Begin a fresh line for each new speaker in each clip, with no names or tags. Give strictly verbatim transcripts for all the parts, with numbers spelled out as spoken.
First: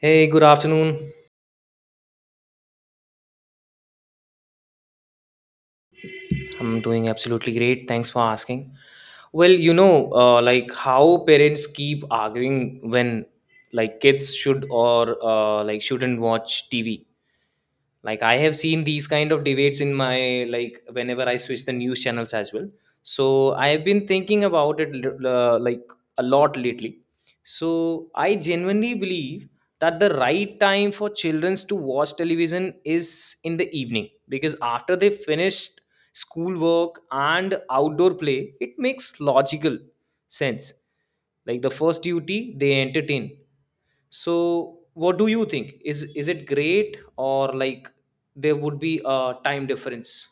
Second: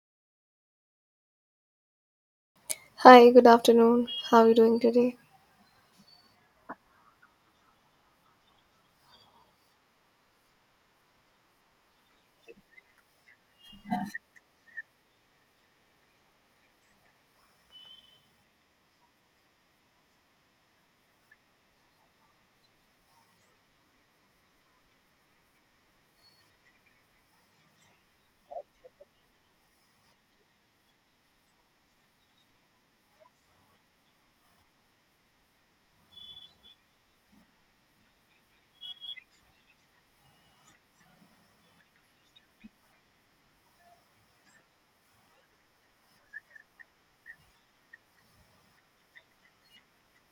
Hey, good afternoon.
Hi, good afternoon. How are you doing today?
I'm doing absolutely great. Thanks for asking. Well, you know, uh, like how parents keep arguing when like kids should or uh, like shouldn't watch T V. Like I have seen these kind of debates in my like whenever I switch the news channels as well, so I have been thinking about it lit- uh, like a lot lately. So I genuinely believe that the right time for children to watch television is in the evening, because after they finished schoolwork and outdoor play it makes logical sense, like the first duty they entertain. So what do you think? Is is it great, or like there would be a time difference?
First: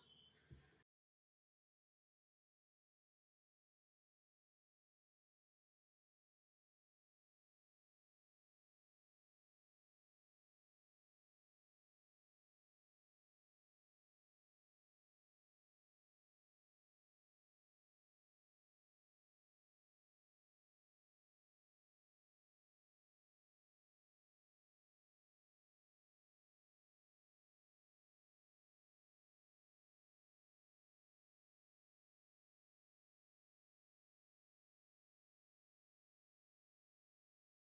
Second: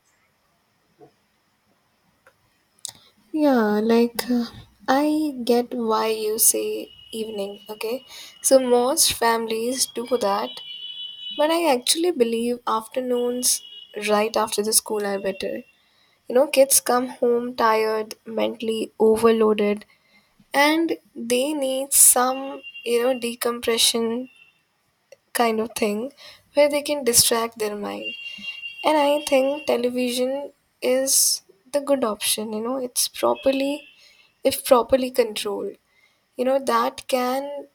Yeah, like uh, I get why you say evening, okay? So most families do that, but I actually believe afternoons right after the school are better. You know, kids come home tired, mentally overloaded, and they need some, you know, decompression kind of thing where they can distract their mind. And I think television is the good option, you know, it's properly, if properly controlled, you know, that can,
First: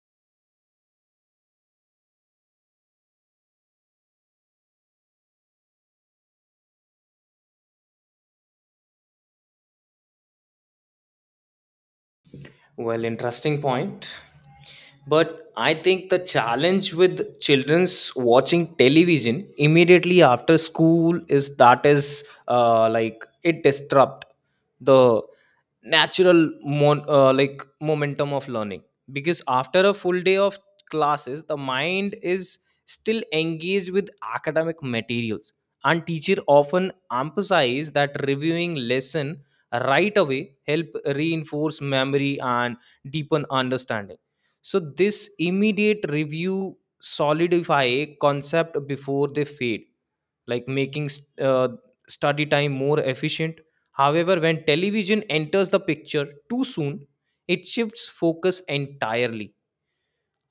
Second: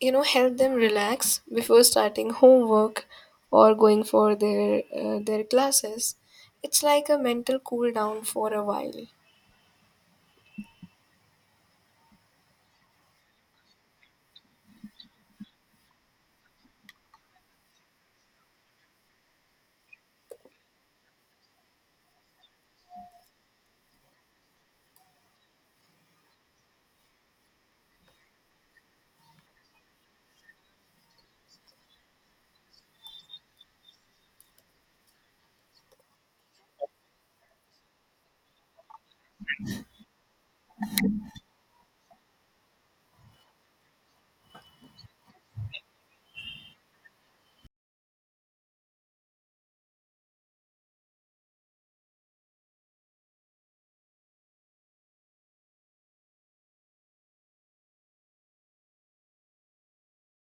you know, help them relax before starting homework or going for their uh, their classes. It's like a mental cool down for a while.
Well, interesting point. But I think the challenge with children's watching television immediately after school is that is uh, like it disrupt the natural mon- uh, like momentum of learning, because after a full day of classes the mind is still engaged with academic materials, and teacher often emphasize that reviewing lesson right away help reinforce memory and deepen understanding. So this immediate review solidify concept before they fade, like making st- uh, study time more efficient. However, when television enters the picture too soon, it shifts focus entirely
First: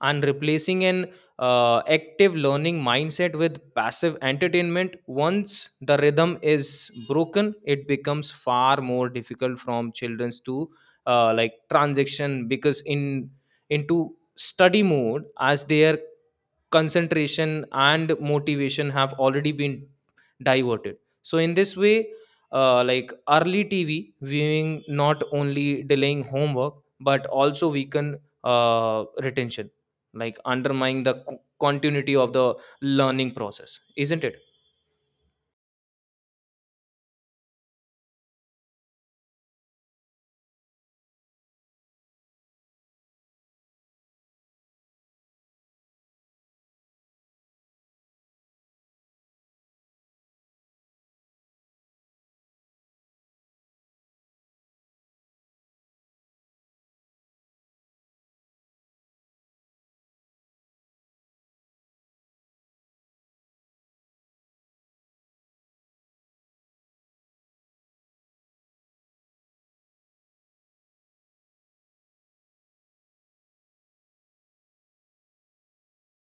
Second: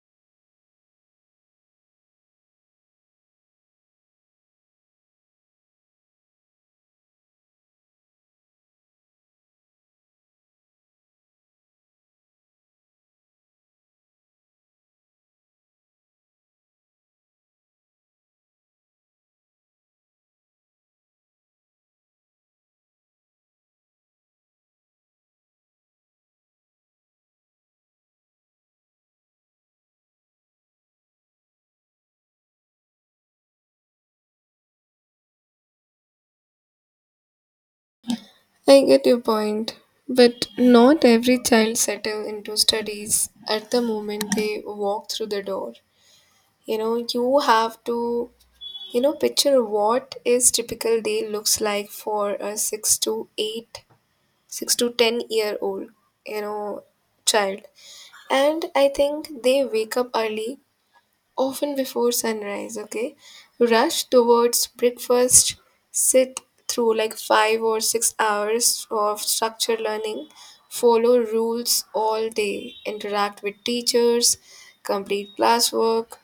and replacing an uh, active learning mindset with passive entertainment. Once the rhythm is broken, it becomes far more difficult from childrens to uh, like transition because in into study mode, as their concentration and motivation have already been diverted. So in this way, uh, like early tv viewing not only delaying homework but also weaken uh, retention, like undermining the co- continuity of the learning process, isn't it?
I get your point, but not every child settle into studies at the moment they walk through the door. You know, you have to You know, Picture what is typical day looks like for a six to eight, six to ten year old, you know, child. And I think they wake up early, often before sunrise, okay? Rush towards breakfast, sit through like five or six hours of structured learning, follow rules all day, interact with teachers, complete classwork,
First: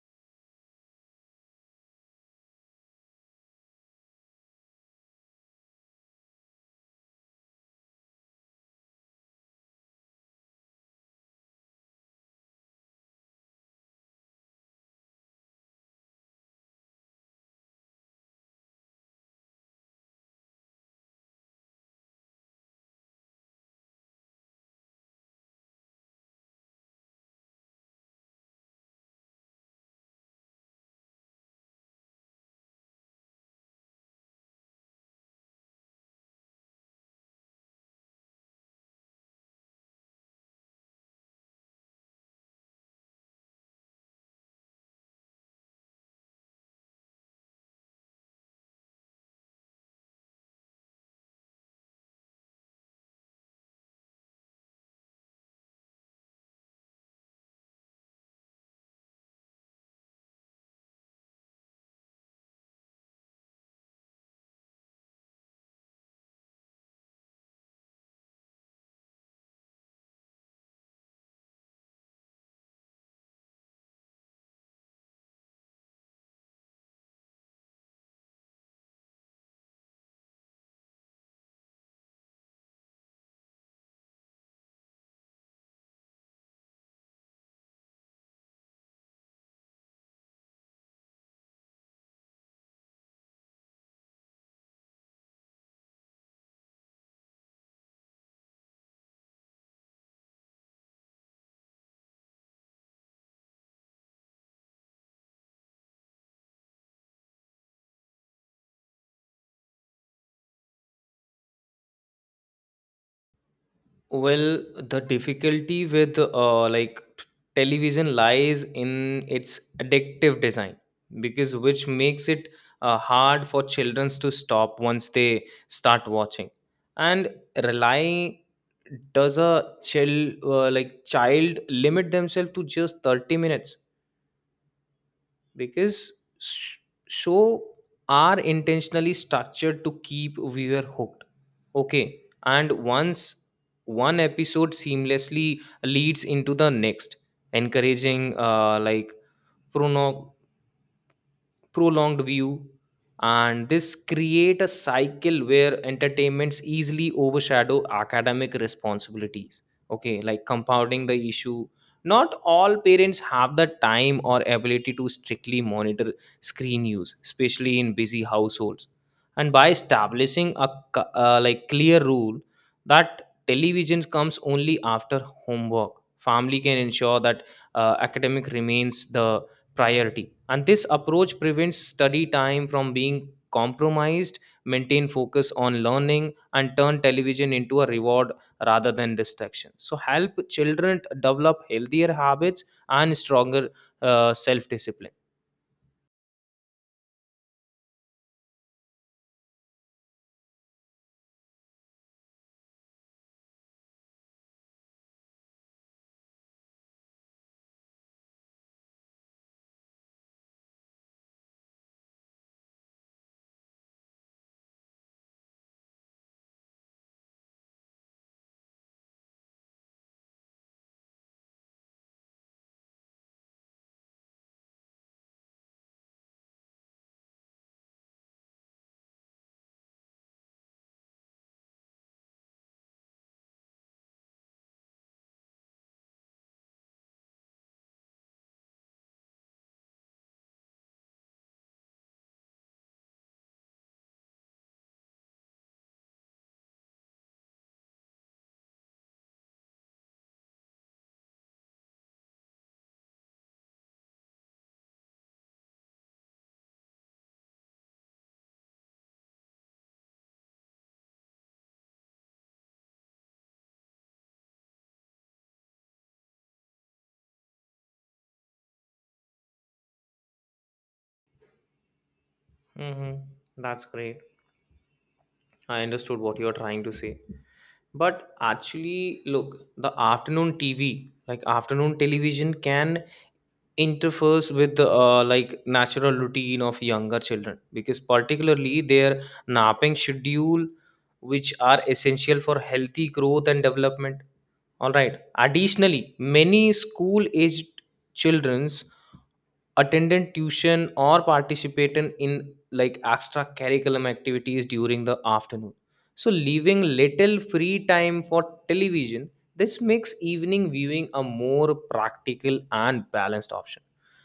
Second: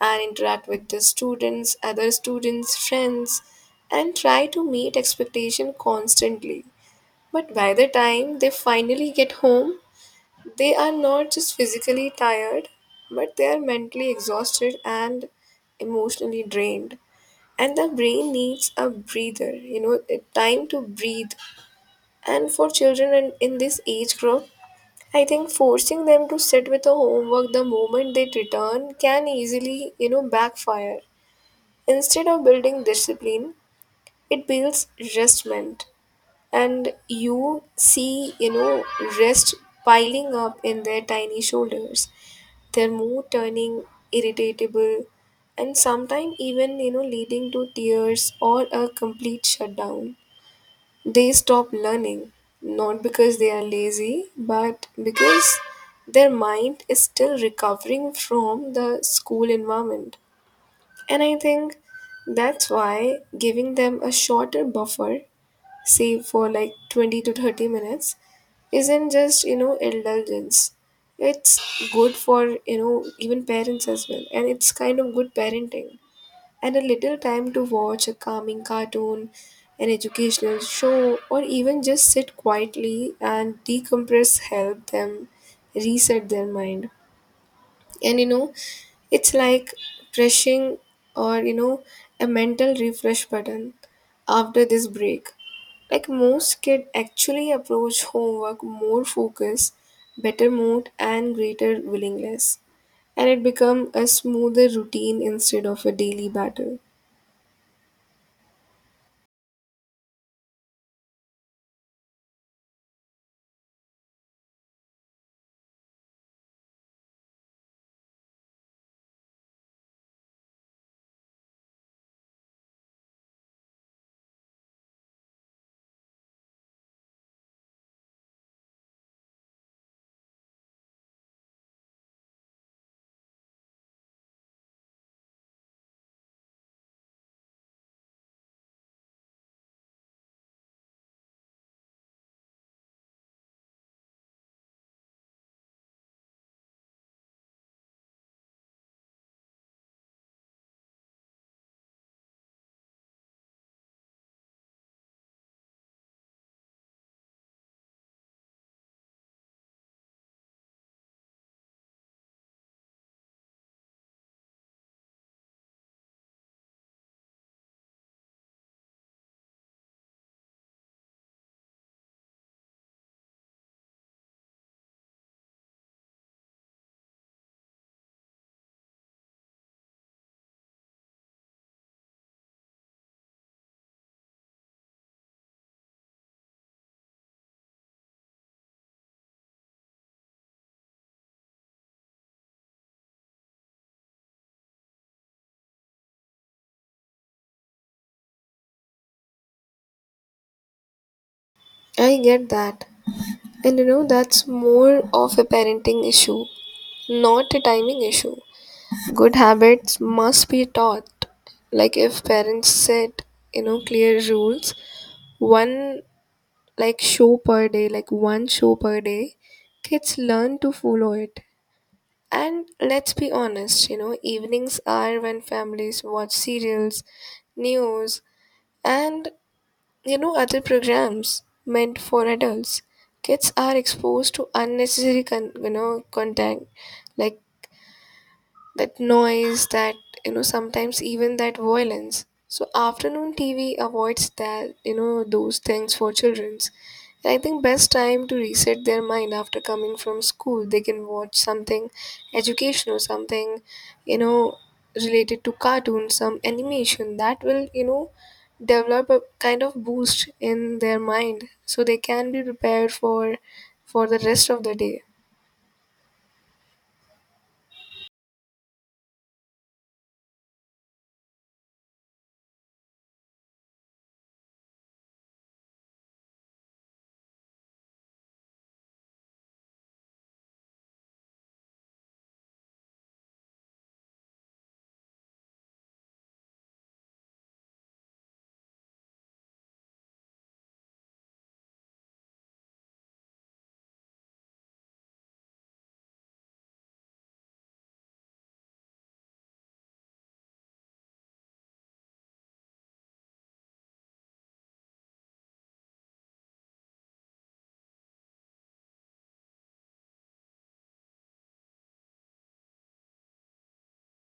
and interact with the students, other students, friends, and try to meet expectation constantly. But by the time they finally get home, they are not just physically tired, but they are mentally exhausted and emotionally drained. And the brain needs a breather, you know, a time to breathe. And for children in, in this age group, I think forcing them to sit with the homework the moment they return can easily, you know, backfire. Instead of building discipline, it builds restment. And you see, you know, rest piling up in their tiny shoulders, their mood turning irritable, and sometimes even, you know, leading to tears or a complete shutdown. They stop learning not because they are lazy, but because their mind is still recovering from the school environment. And I think that's why giving them a shorter buffer, save for like twenty to thirty minutes, isn't just, you know, indulgence. It's good for, you know, even parents as well, and it's kind of good parenting. And a little time to watch a calming cartoon, an educational show, or even just sit quietly and decompress help them reset their mind. And, you know, it's like pressing, or you know, a mental refresh button. After this break, like most kids actually approach homework more focus, better mood, and greater willingness. And it become a smoother routine instead of a daily battle.
Well, the difficulty with uh, like television lies in its addictive design, because which makes it uh, hard for children to stop once they start watching. And relying does a chill uh, like child limit themselves to just thirty minutes, because sh- show are intentionally structured to keep viewer hooked, okay? And once one episode seamlessly leads into the next, encouraging uh, like prono prolonged view. And this create a cycle where entertainments easily overshadow academic responsibilities, okay? Like, compounding the issue, not all parents have the time or ability to strictly monitor screen use, especially in busy households. And by establishing a c- uh, like clear rule that television comes only after homework, family can ensure that uh, academic remains the priority. And this approach prevents study time from being compromised, maintain focus on learning, and turn television into a reward rather than distraction, so help children develop healthier habits and stronger uh, self discipline.
I get that, and you know, that's more of a parenting issue, not a timing issue. Good habits must be taught. Like if parents set, you know, clear rules, one like show per day like one show per day, kids learn to follow it. And let's be honest, you know, evenings are when families watch serials, news, and you know, other programs meant for adults. Kids are exposed to unnecessary con- you know content, like that noise, that, you know, sometimes even that violence. So afternoon TV avoids that, you know, those things for children's. And I think best time to reset their mind after coming from school, they can watch something educational, something, you know, related to cartoons, some animation that will, you know, develop a kind of boost in their mind so they can be prepared for for the rest of the day.
Hmm, that's great. I understood what you are trying to say, but actually look, the afternoon tv, like afternoon television can interferes with uh, like natural routine of younger children, because particularly their napping schedule, which are essential for healthy growth and development. All right, additionally many school aged children attended tuition or participated in like extra curriculum activities during the afternoon, so leaving little free time for television. This makes evening viewing a more practical and balanced option,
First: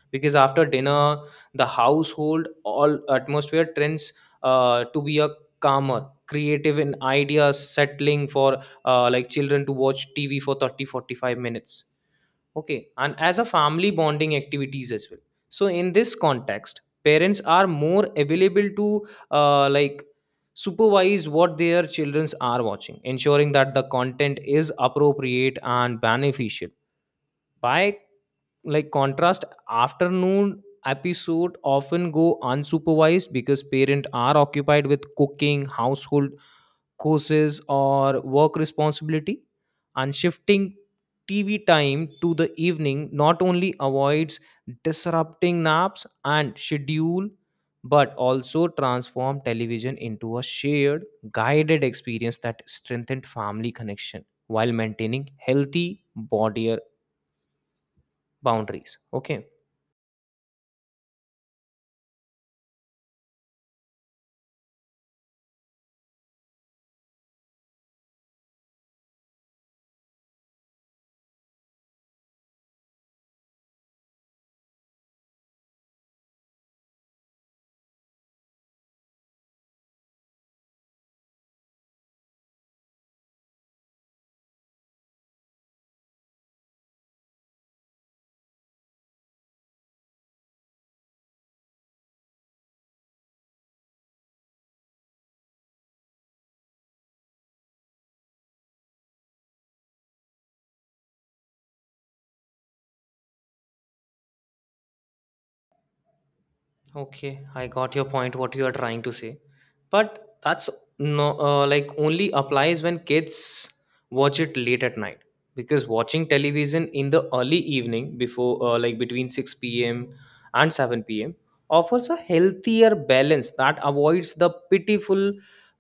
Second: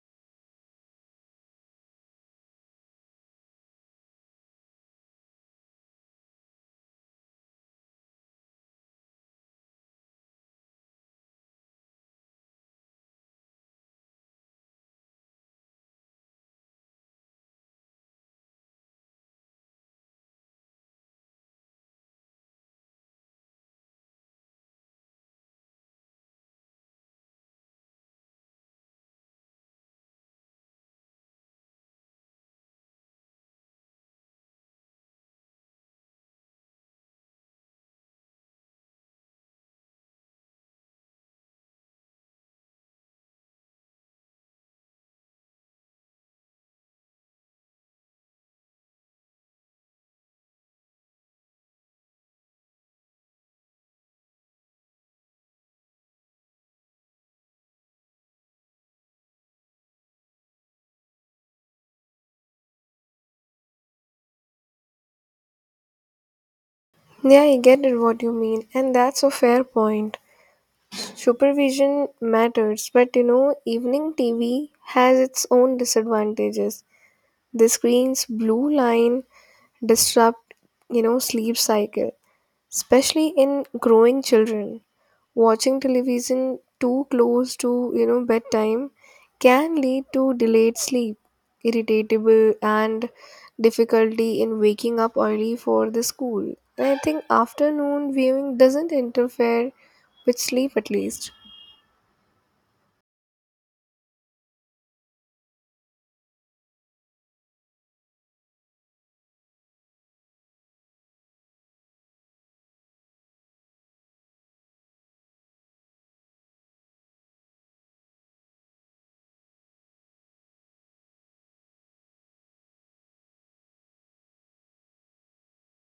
because after dinner the household all atmosphere trends uh, to be a calmer creative in ideas settling for uh, like children to watch tv for thirty, forty-five minutes. Okay, and as a family bonding activities as well. So in this context, parents are more available to uh, like supervise what their childrens are watching, ensuring that the content is appropriate and beneficial. By like contrast, afternoon episode often go unsupervised because parents are occupied with cooking, household courses or work responsibility. And shifting tv time to the evening not only avoids disrupting naps and schedule, but also transform television into a shared guided experience that strengthened family connection while maintaining healthy body boundaries, okay?
Yeah, I get it what you mean, and that's a fair point. Supervision matters, but you know, evening T V has its own disadvantages. The screen's blue line disrupt, you know, sleep cycle, especially in growing children. Watching television too close to, you know, bedtime can lead to delayed sleep, irritable, and difficulty in waking up early for the school. And I think afternoon viewing doesn't interfere with sleep at least.
Okay, I got your point, what you are trying to say. But that's no, uh, like only applies when kids watch it late at night. Because watching television in the early evening, before uh, like between six p m and seven p m, offers a healthier balance that avoids the pitiful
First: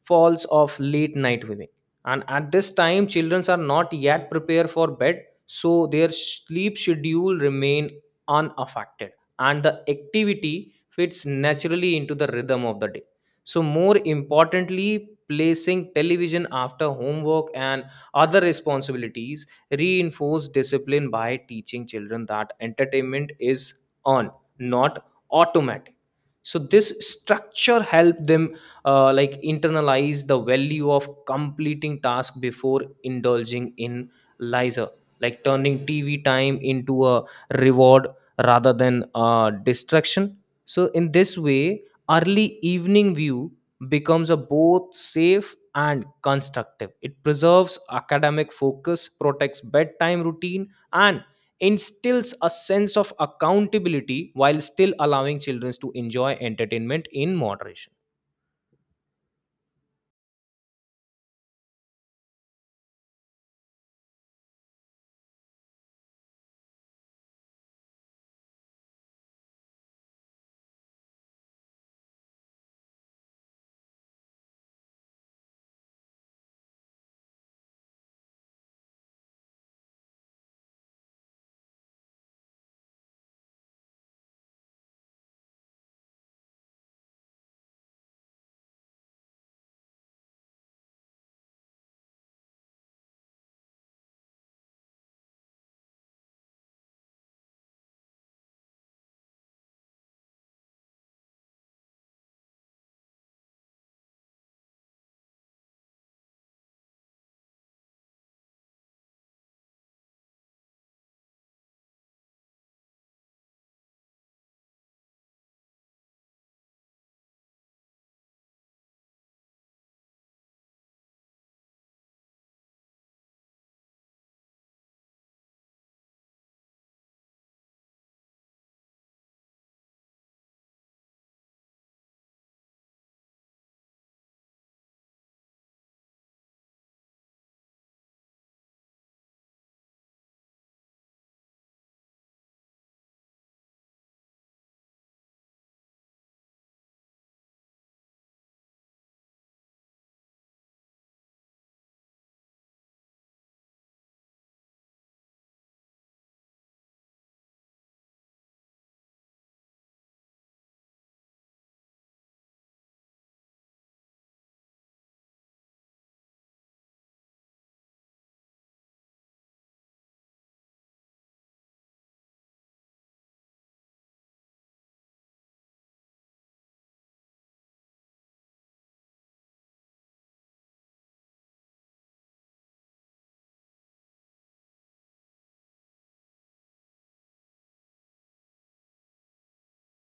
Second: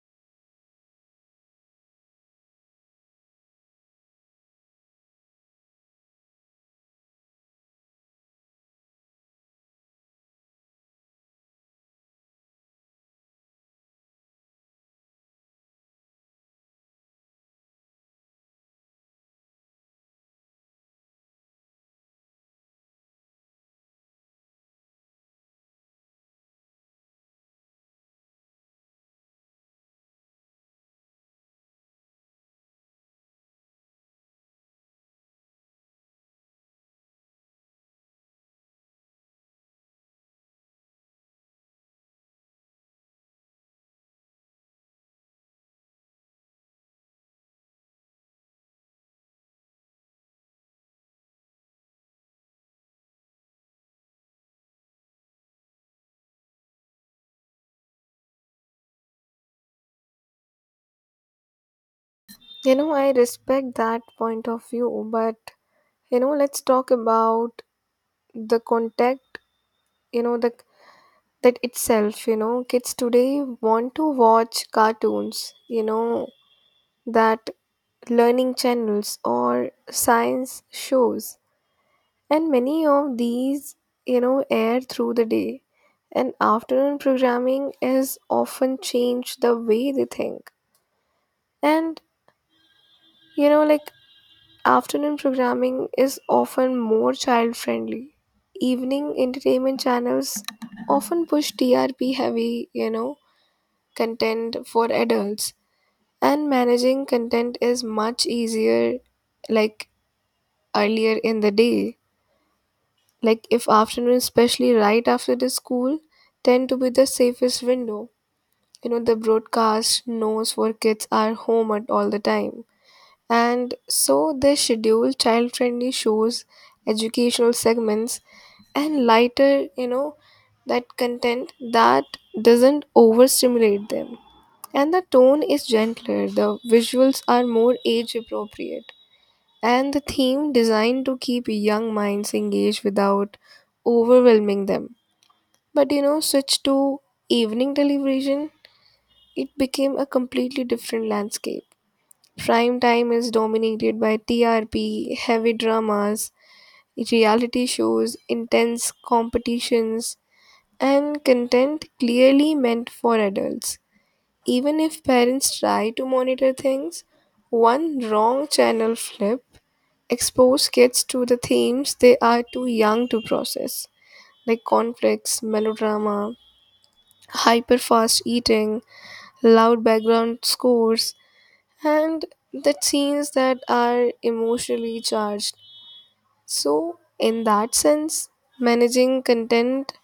falls of late night viewing. And at this time, children are not yet prepared for bed, so their sleep schedule remain unaffected, and the activity fits naturally into the rhythm of the day. So, more importantly, placing television after homework and other responsibilities reinforce discipline by teaching children that entertainment is on, not automatic. So this structure help them uh, like internalize the value of completing task before indulging in leisure, like turning T V time into a reward rather than a distraction. So, in this way, early evening view becomes a both safe and constructive. It preserves academic focus, protects bedtime routine, and instills a sense of accountability while still allowing children to enjoy entertainment in moderation.
You know, I respect that point of view, but you know, let's talk about the contact, you know, the that itself, you know, kids today want to watch cartoons, you know, that learning channels or science shows. And many of these, you know, air through the day. And afternoon programming is often changed the way they think. And you know, like afternoon programming is often more child friendly. Evening entertainment channels often push T R P heavy, you know, content for adults, and managing content is much easier like earlier in the day. Like if afternoon, especially right after the school, tend to be the safest window. You know, the broadcast knows where kids are home at all the time. And so they schedule child friendly shows, educational segments, and lighter, you know, that content that doesn't overstimulate them. And the tone is gentler, the visuals are more age appropriate, and the theme designed to keep young minds engaged without overwhelming them. But you know, switch to evening television, it became a completely different landscape. Prime time is dominated by T R P, heavy dramas, reality shows, intense competitions, and content clearly meant for adults. Even if parents try to monitor things, one wrong channel flip expose kids to the themes they are too young to process, like conflicts, melodrama, hyper fast eating, loud background scores, and the scenes that are emotionally charged. So, in that sense, managing content,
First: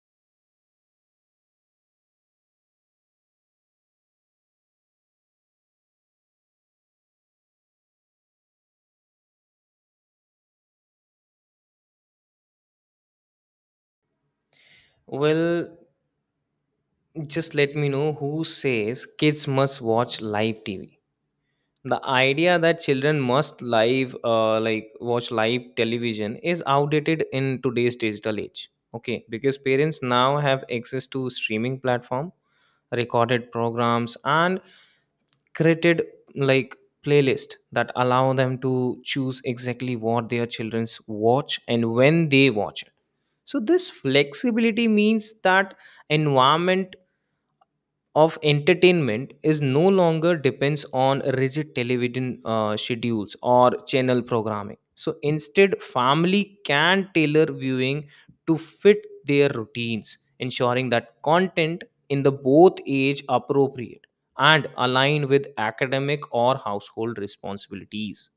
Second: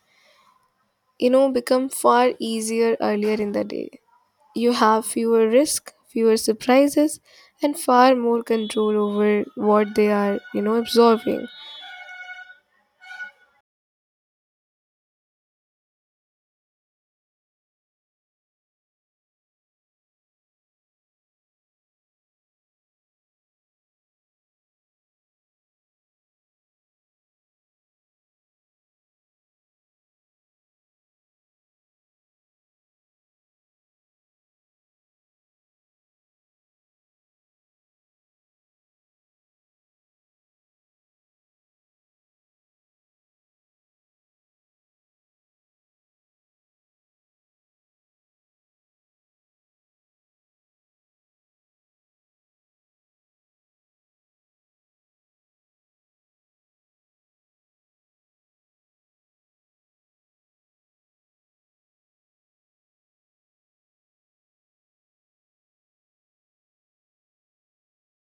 you know, become far easier earlier in the day. You have fewer risk, fewer surprises, and far more control over what they are, you know, absorbing.
Well, just let me know who says kids must watch live T V. The idea that children must live uh, like watch live television is outdated in today's digital age, okay? Because parents now have access to streaming platform, recorded programs and created like playlist that allow them to choose exactly what their children's watch and when they watch it. So this flexibility means that environment of entertainment is no longer depends on rigid television uh, schedules or channel programming. So instead family can tailor viewing to fit their routines, ensuring that content in the both age appropriate and aligned with academic or household responsibilities.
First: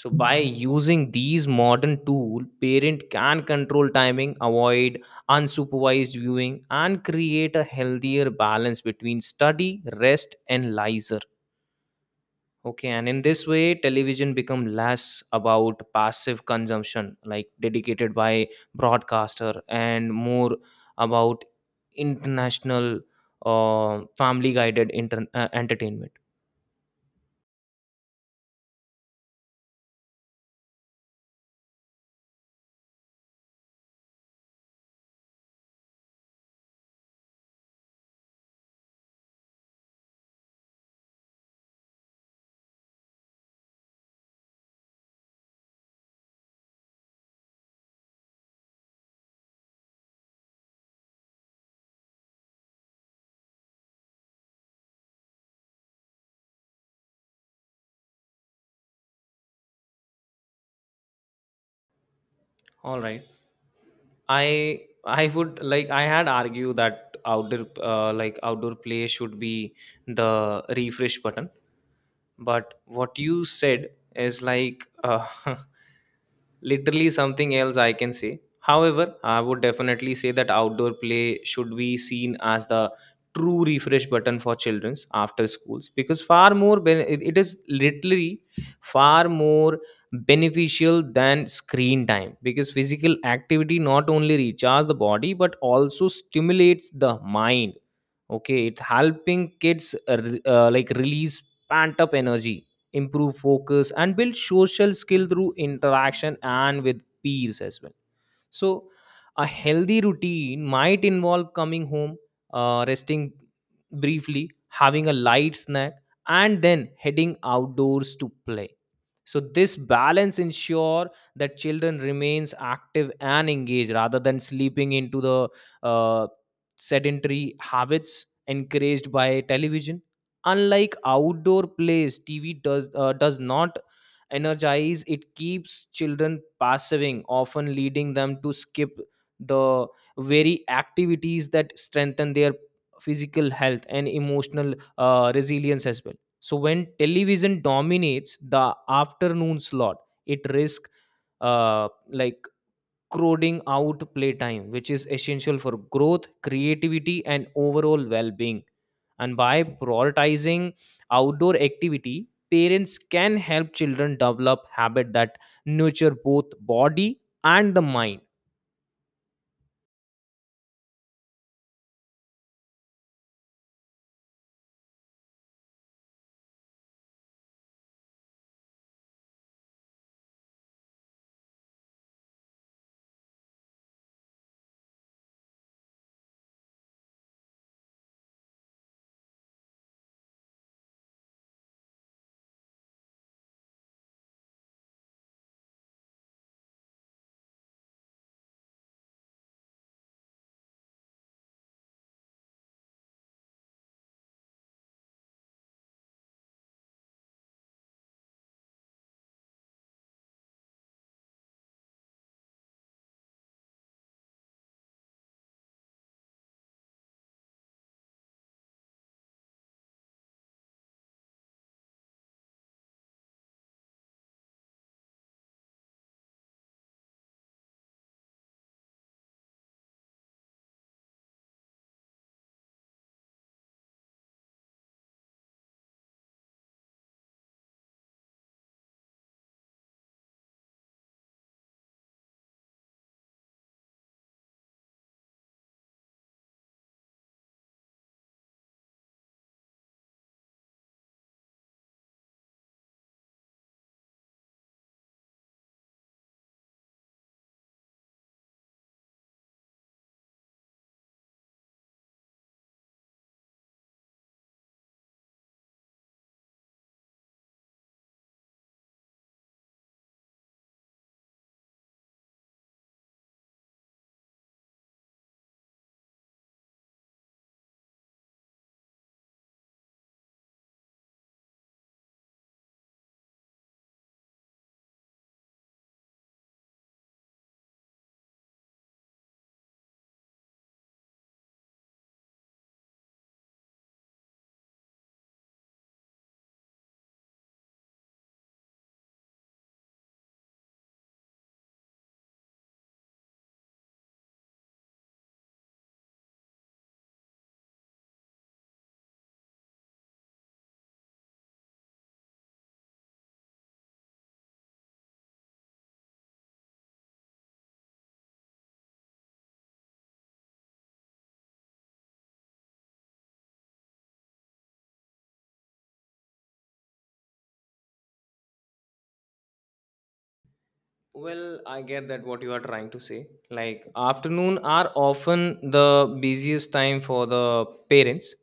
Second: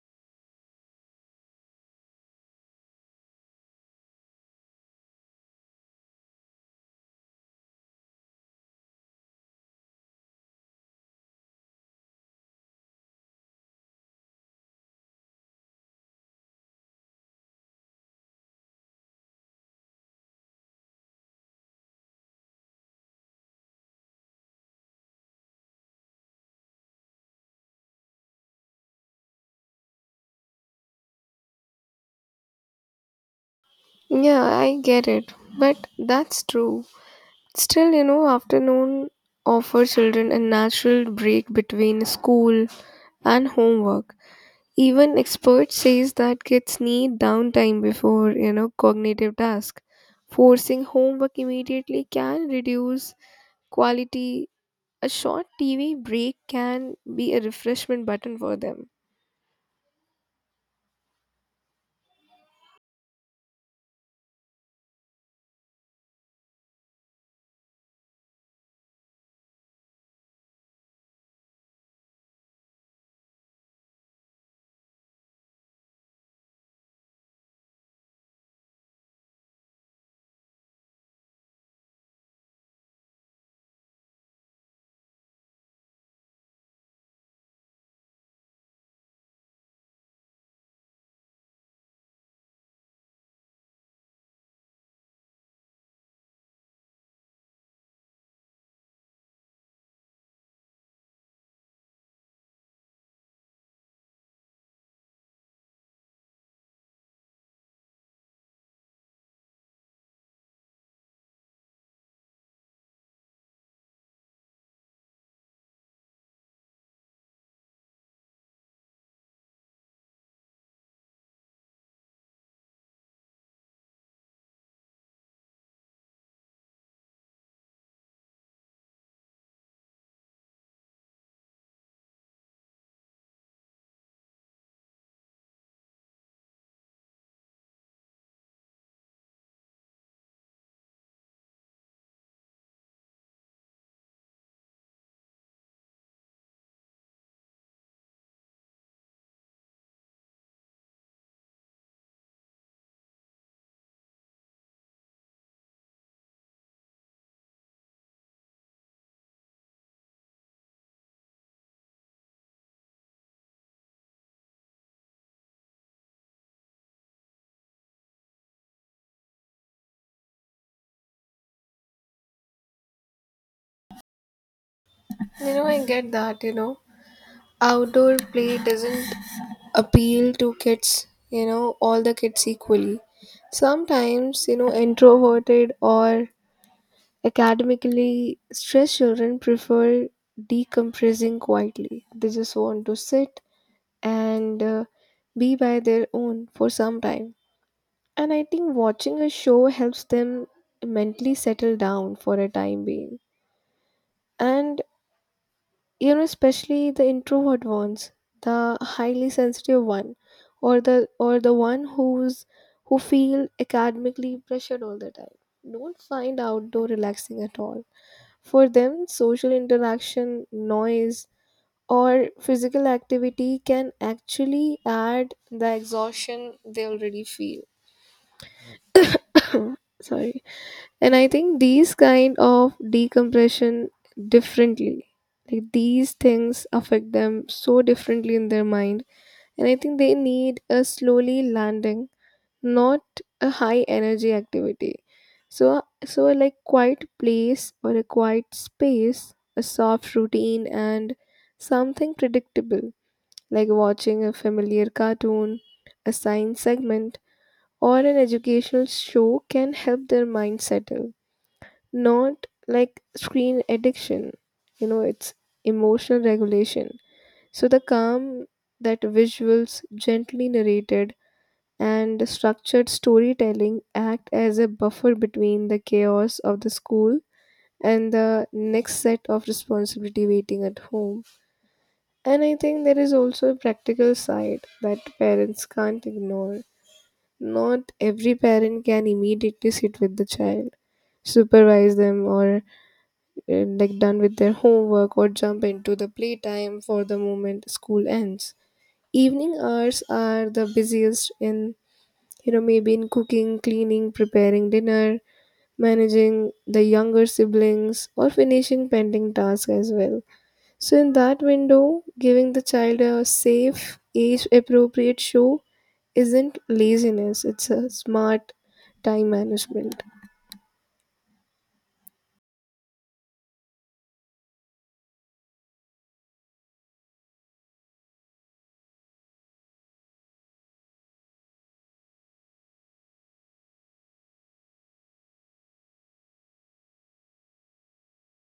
So by using these modern tool, parent can control timing, avoid unsupervised viewing, and create a healthier balance between study, rest and leisure, okay? And in this way television become less about passive consumption like dedicated by broadcaster and more about international uh, family guided inter- uh, entertainment.
Yeah, I get it, but that's true. Still, you know, afternoon offer children a natural break between school and homework. Even experts says that kids need downtime before, you know, cognitive task. Forcing homework immediately can reduce quality. A short T V break can be a refreshment button for them.
All right. I i would like I had argued that outdoor uh, like outdoor play should be the refresh button, but what you said is like uh, literally something else I can say. However, I would definitely say that outdoor play should be seen as the true refresh button for children's after schools, because far more ben- it it is literally far more beneficial than screen time, because physical activity not only recharges the body but also stimulates the mind. Okay, it helping kids uh, re- uh, like release pent up energy, improve focus, and build social skill through interaction and with peers as well. So, a healthy routine might involve coming home, uh, resting briefly, having a light snack, and then heading outdoors to play. So this balance ensure that children remains active and engaged rather than sleeping into the uh, sedentary habits encouraged by television. Unlike outdoor plays, tv does uh, does not energize. It keeps children passiving, often leading them to skip the very activities that strengthen their physical health and emotional uh, resilience as well. So when television dominates the afternoon slot, it risks uh, like crowding out playtime, which is essential for growth, creativity, and overall well-being. And by prioritizing outdoor activity, parents can help children develop habits that nurture both body and the mind.
You know, I get that, you know. Outdoor play doesn't appeal to kids, you know, all the kids equally. Sometimes, you know, introverted or academically, stressed children prefer decompressing quietly. They just want to sit and uh, be by their own for some time. And I think watching a show helps them mentally settle down for a time being. And you know especially the introvert ones, the highly sensitive one, or the or the one who's who feel academically pressured all the time don't find outdoor relaxing at all. For them social interaction, noise, or physical activity can actually add the exhaustion they already feel. Sorry. And I think these kind of decompression differently, like these things affect them so differently in their mind. And I think they need a slowly landing, not a high energy activity. So so a like quiet place or a quiet space, a soft routine, and something predictable like watching a familiar cartoon, a science segment, or an educational show can help their mind settle. Not like screen addiction, you know, it's emotional regulation. So the calm, that visuals gently narrated and structured storytelling act as a buffer between the chaos of the school and the next set of responsibility waiting at home. And I think there is also a practical side that parents can't ignore. Not every parent can immediately sit with the child, supervise them, or uh, like done with their homework, or jump into the playtime for the moment school ends. Evening hours are the busiest in, you know, maybe in cooking, cleaning, preparing dinner, managing the younger siblings, or finishing pending tasks as well. So, in that window, giving the child a safe, age appropriate show isn't laziness, it's a smart time management.
Well, I get that what you are trying to say. Like afternoon are often the busiest time for the parents,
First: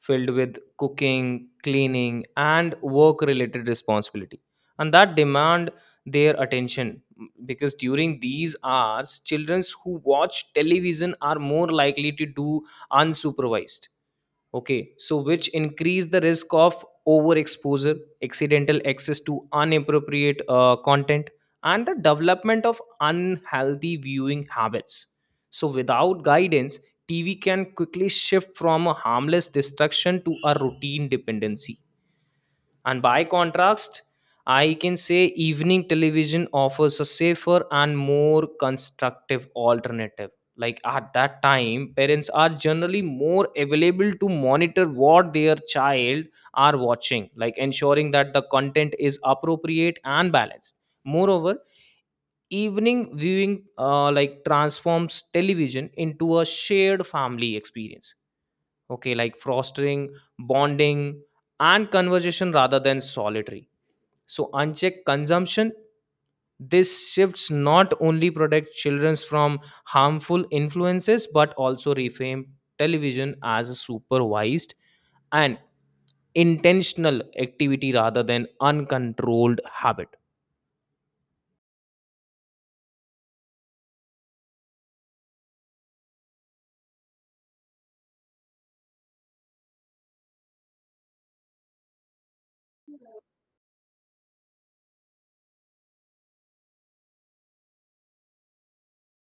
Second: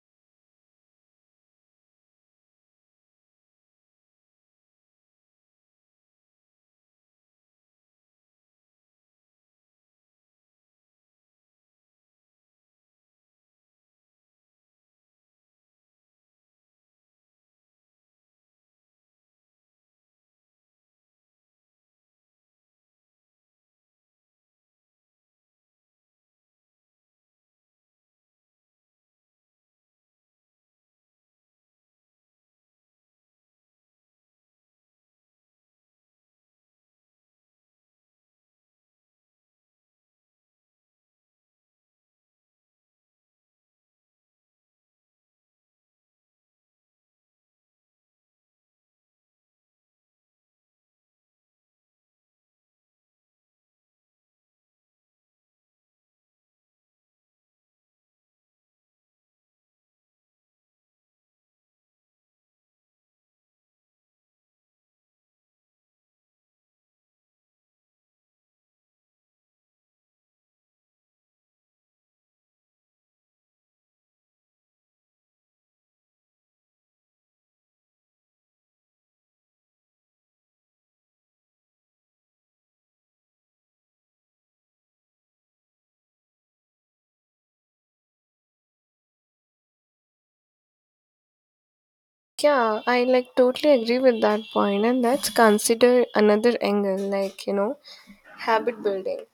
filled with cooking, cleaning, and work-related responsibility, and that demand their attention, because during these hours, children who watch television are more likely to do unsupervised, okay? So which increase the risk of overexposure, accidental access to inappropriate uh, content, and the development of unhealthy viewing habits. So without guidance, tv can quickly shift from a harmless distraction to a routine dependency. And by contrast, I can say evening television offers a safer and more constructive alternative. Like at that time, parents are generally more available to monitor what their child are watching, like ensuring that the content is appropriate and balanced. Moreover, evening viewing uh, like transforms television into a shared family experience. Okay, like fostering bonding and conversation rather than solitary so unchecked consumption. This shifts not only protect children from harmful influences but also reframe television as a supervised and intentional activity rather than uncontrolled habit.
Yeah, I like totally agree with that point, and that's consider another angle, like you know, habit building.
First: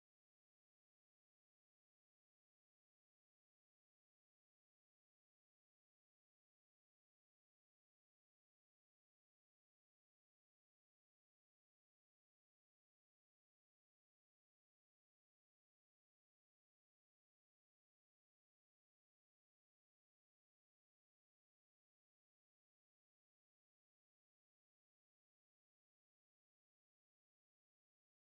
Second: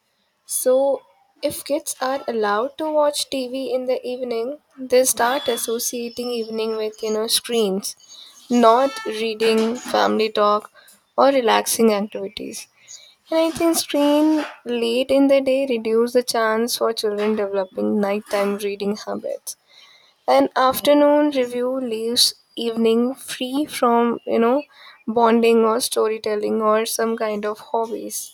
So, if kids are allowed to watch T V in the evening, they start associating evening with you know screens, not reading, family talk, or relaxing activities. And I think screen late in the day reduce the chance for children developing nighttime reading habits. An afternoon review leaves evening free from, you know, bonding or storytelling or some kind of hobbies.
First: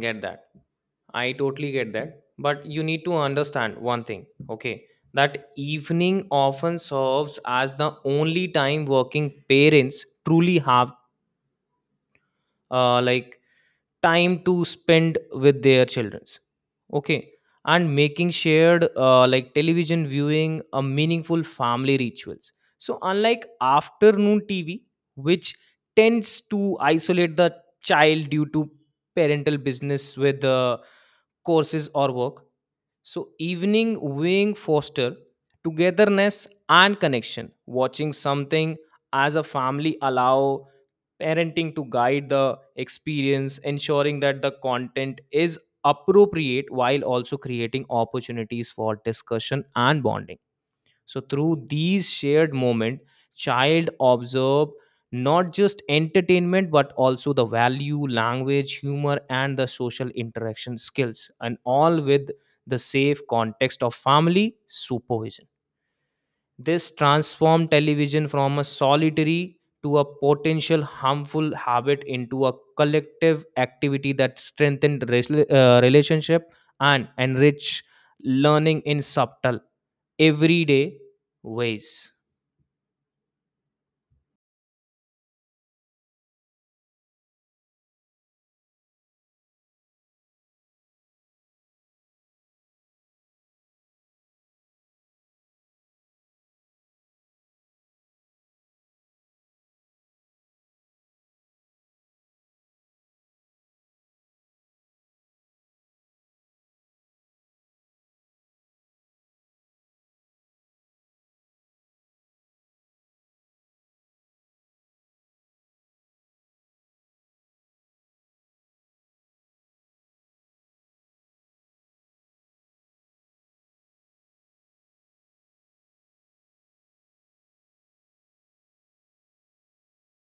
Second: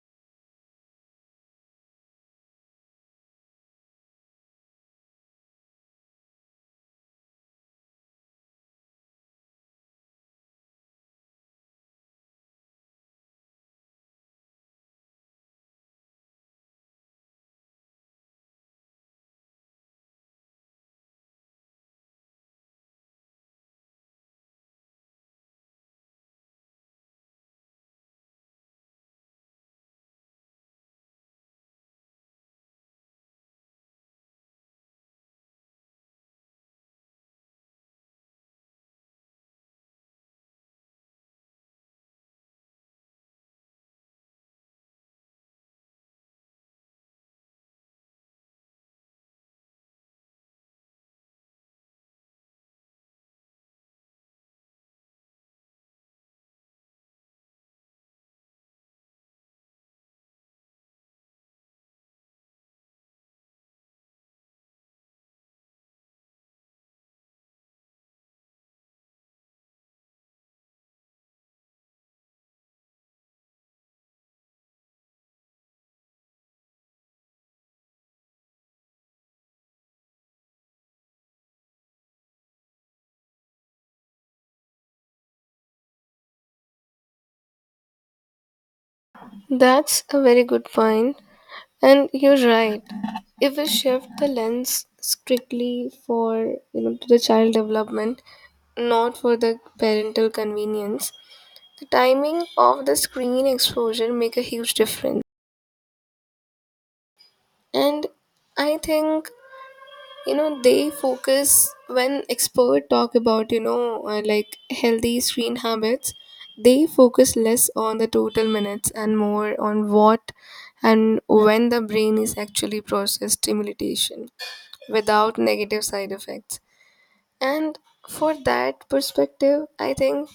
Get that? I totally get that. But you need to understand one thing, okay? That evening often serves as the only time working parents truly have uh, like time to spend with their childrens, okay? And making shared uh, like television viewing a meaningful family rituals. So unlike afternoon tv, which tends to isolate the child due to parental business with uh, courses or work. So evening viewing foster togetherness and connection. Watching something as a family allow parenting to guide the experience, ensuring that the content is appropriate while also creating opportunities for discussion and bonding. So through these shared moment, child observe not just entertainment but also the value, language, humor and the social interaction skills, and all with the safe context of family supervision. This transformed television from a solitary to a potential harmful habit into a collective activity that strengthened rela- uh, relationship and enrich learning in subtle everyday ways.
That's a very good point. And you're right. If we shift the lens strictly for, you know, to the child development, not for the parental convenience, the timing of the screen exposure make a huge difference. And I think, you know, they focus when expert talk about you know uh, like healthy screen habits, they focus less on the total minutes and more on what and when the brain is actually process stimulation without negative side effects. And for that perspective, I think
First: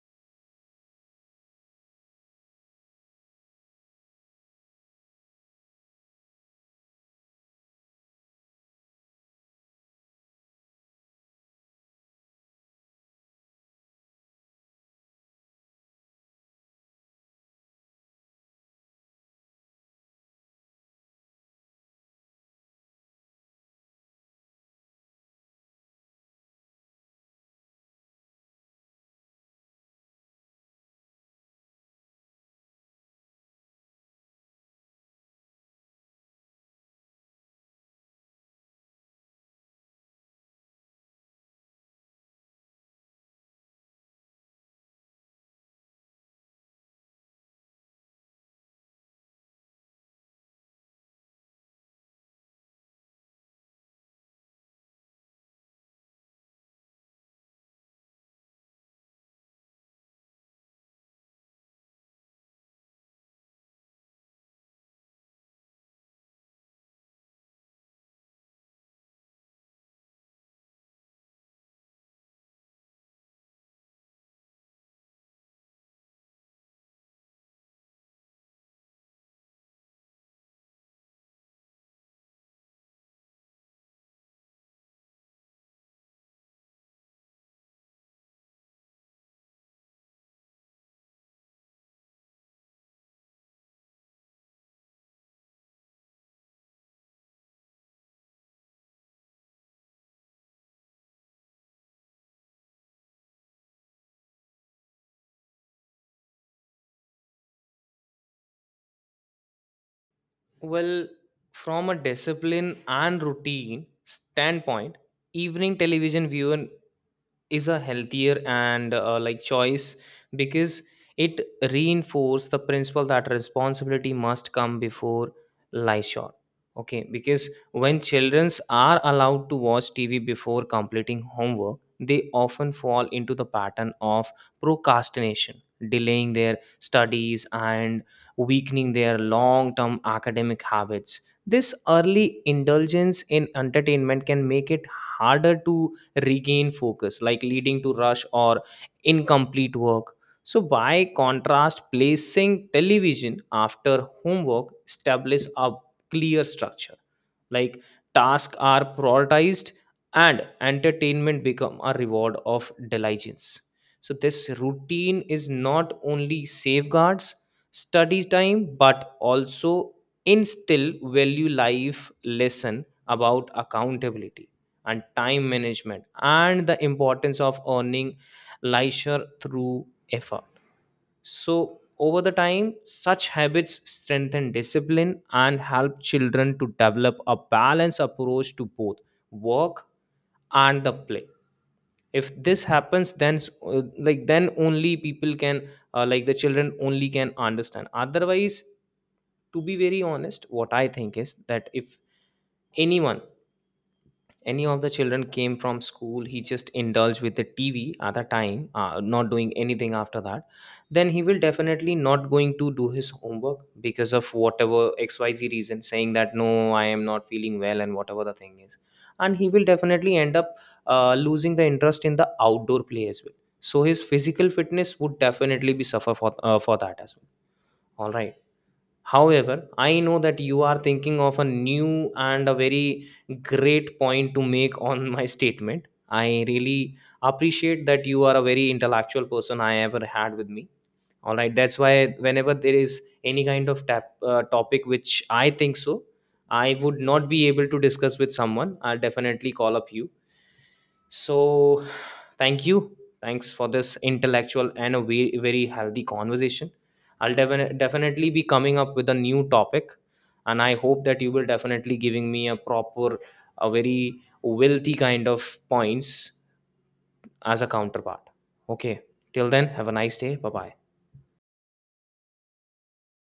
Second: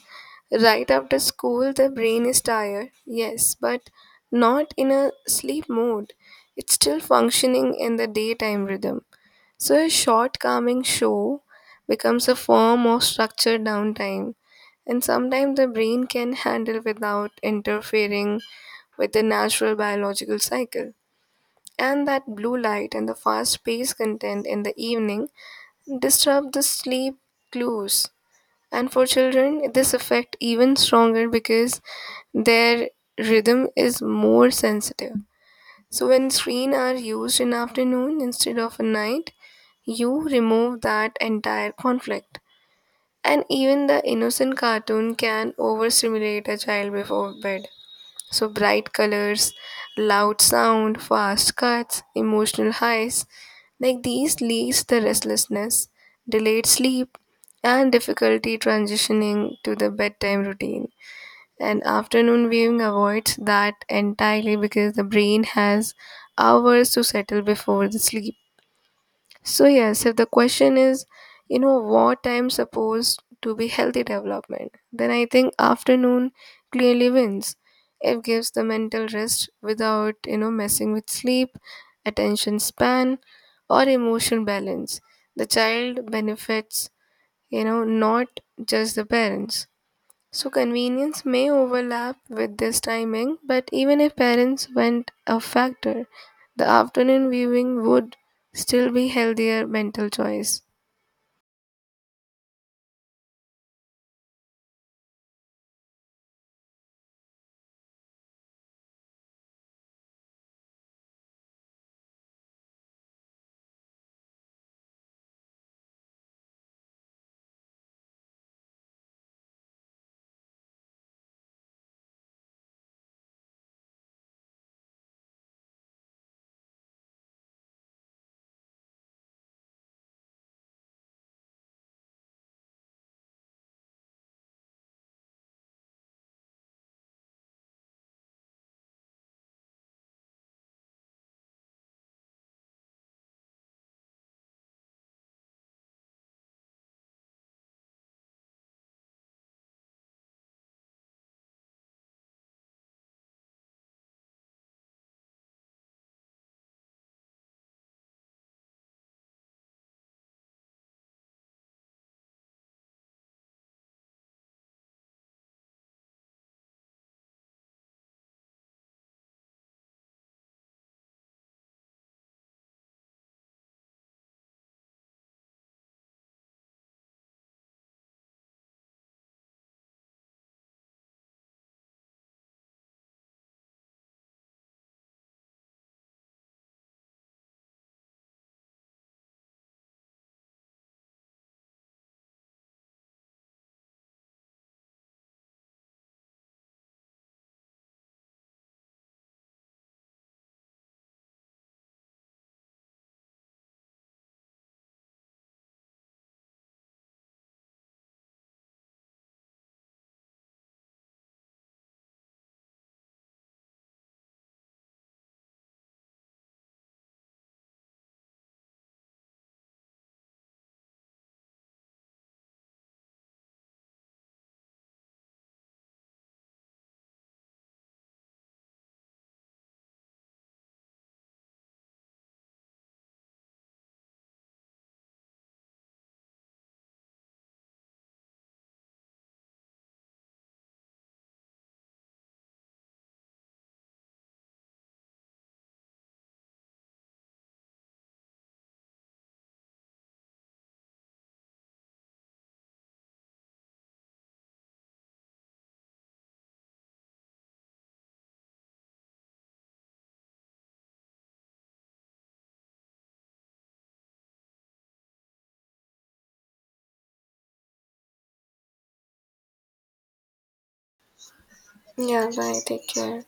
right after school, the brain is tired, yes, but not in a sleep mode. It's still functioning in the daytime rhythm. So, a short calming show becomes a form of structured downtime, and sometimes the brain can handle without interfering with the natural biological cycle. And that blue light and the fast paced content in the evening disrupt the sleep clues. And for children, this effect even stronger because their rhythm is more sensitive. So when screen are used in afternoon instead of a night, you remove that entire conflict. And even the innocent cartoon can overstimulate a child before bed. So bright colors, loud sound, fast cuts, emotional highs, like these leads to restlessness, delayed sleep, and difficulty transitioning to the bedtime routine. And afternoon viewing avoids that entirely because the brain has hours to settle before the sleep. So, yes, if the question is, you know, what time supposed to be healthy development, then I think afternoon clearly wins. It gives the mental rest without, you know, messing with sleep, attention span, or emotion balance. The child benefits, you know, not just the parents. So convenience may overlap with this timing, but even if parents went a factor, the afternoon viewing would still be healthier mental choice.
Well, from a discipline and routine standpoint, evening television viewing is a healthier and uh, like choice, because it reinforces the principle that responsibility must come before leisure, okay? Because when children are allowed to watch tv before completing homework, they often fall into the pattern of procrastination, delaying their studies and weakening their long term academic habits. This early indulgence in entertainment can make it harder to regain focus, like leading to rush or incomplete work. So, by contrast, placing television after homework establishes a clear structure, like tasks are prioritized and entertainment become a reward of diligence. So this routine is not only safeguards study time but also instill value life lesson about accountability and time management and the importance of earning leisure through effort. So, over the time, such habits strengthen discipline and help children to develop a balanced approach to both work and the play. If this happens, then s- uh, like then only people can uh, like the children only can understand. Otherwise, to be very honest, what I think is that if anyone, any of the children came from school, he just indulged with the tv at the time, uh, not doing anything after that, then he will definitely not going to do his homework because of whatever xyz reason, saying that no I am not feeling well and whatever the thing is. And he will definitely end up uh, losing the interest in the outdoor play as well. So his physical fitness would definitely be suffer for, uh, for that as well, all right? However, I know that you are thinking of a new and a very great point to make on my statement. I really appreciate that you are a very intellectual person I ever had with me. All right, that's why whenever there is any kind of tap, uh, topic which I think so, I would not be able to discuss with someone, I'll definitely call up you. So, thank you. Thanks for this intellectual and a very, very healthy conversation. I'll defin- definitely be coming up with a new topic, and I hope that you will definitely giving me a proper, a very wealthy kind of points as a counterpart. Okay. Till then, have a nice day. Bye bye.
Yeah, bye. Take care.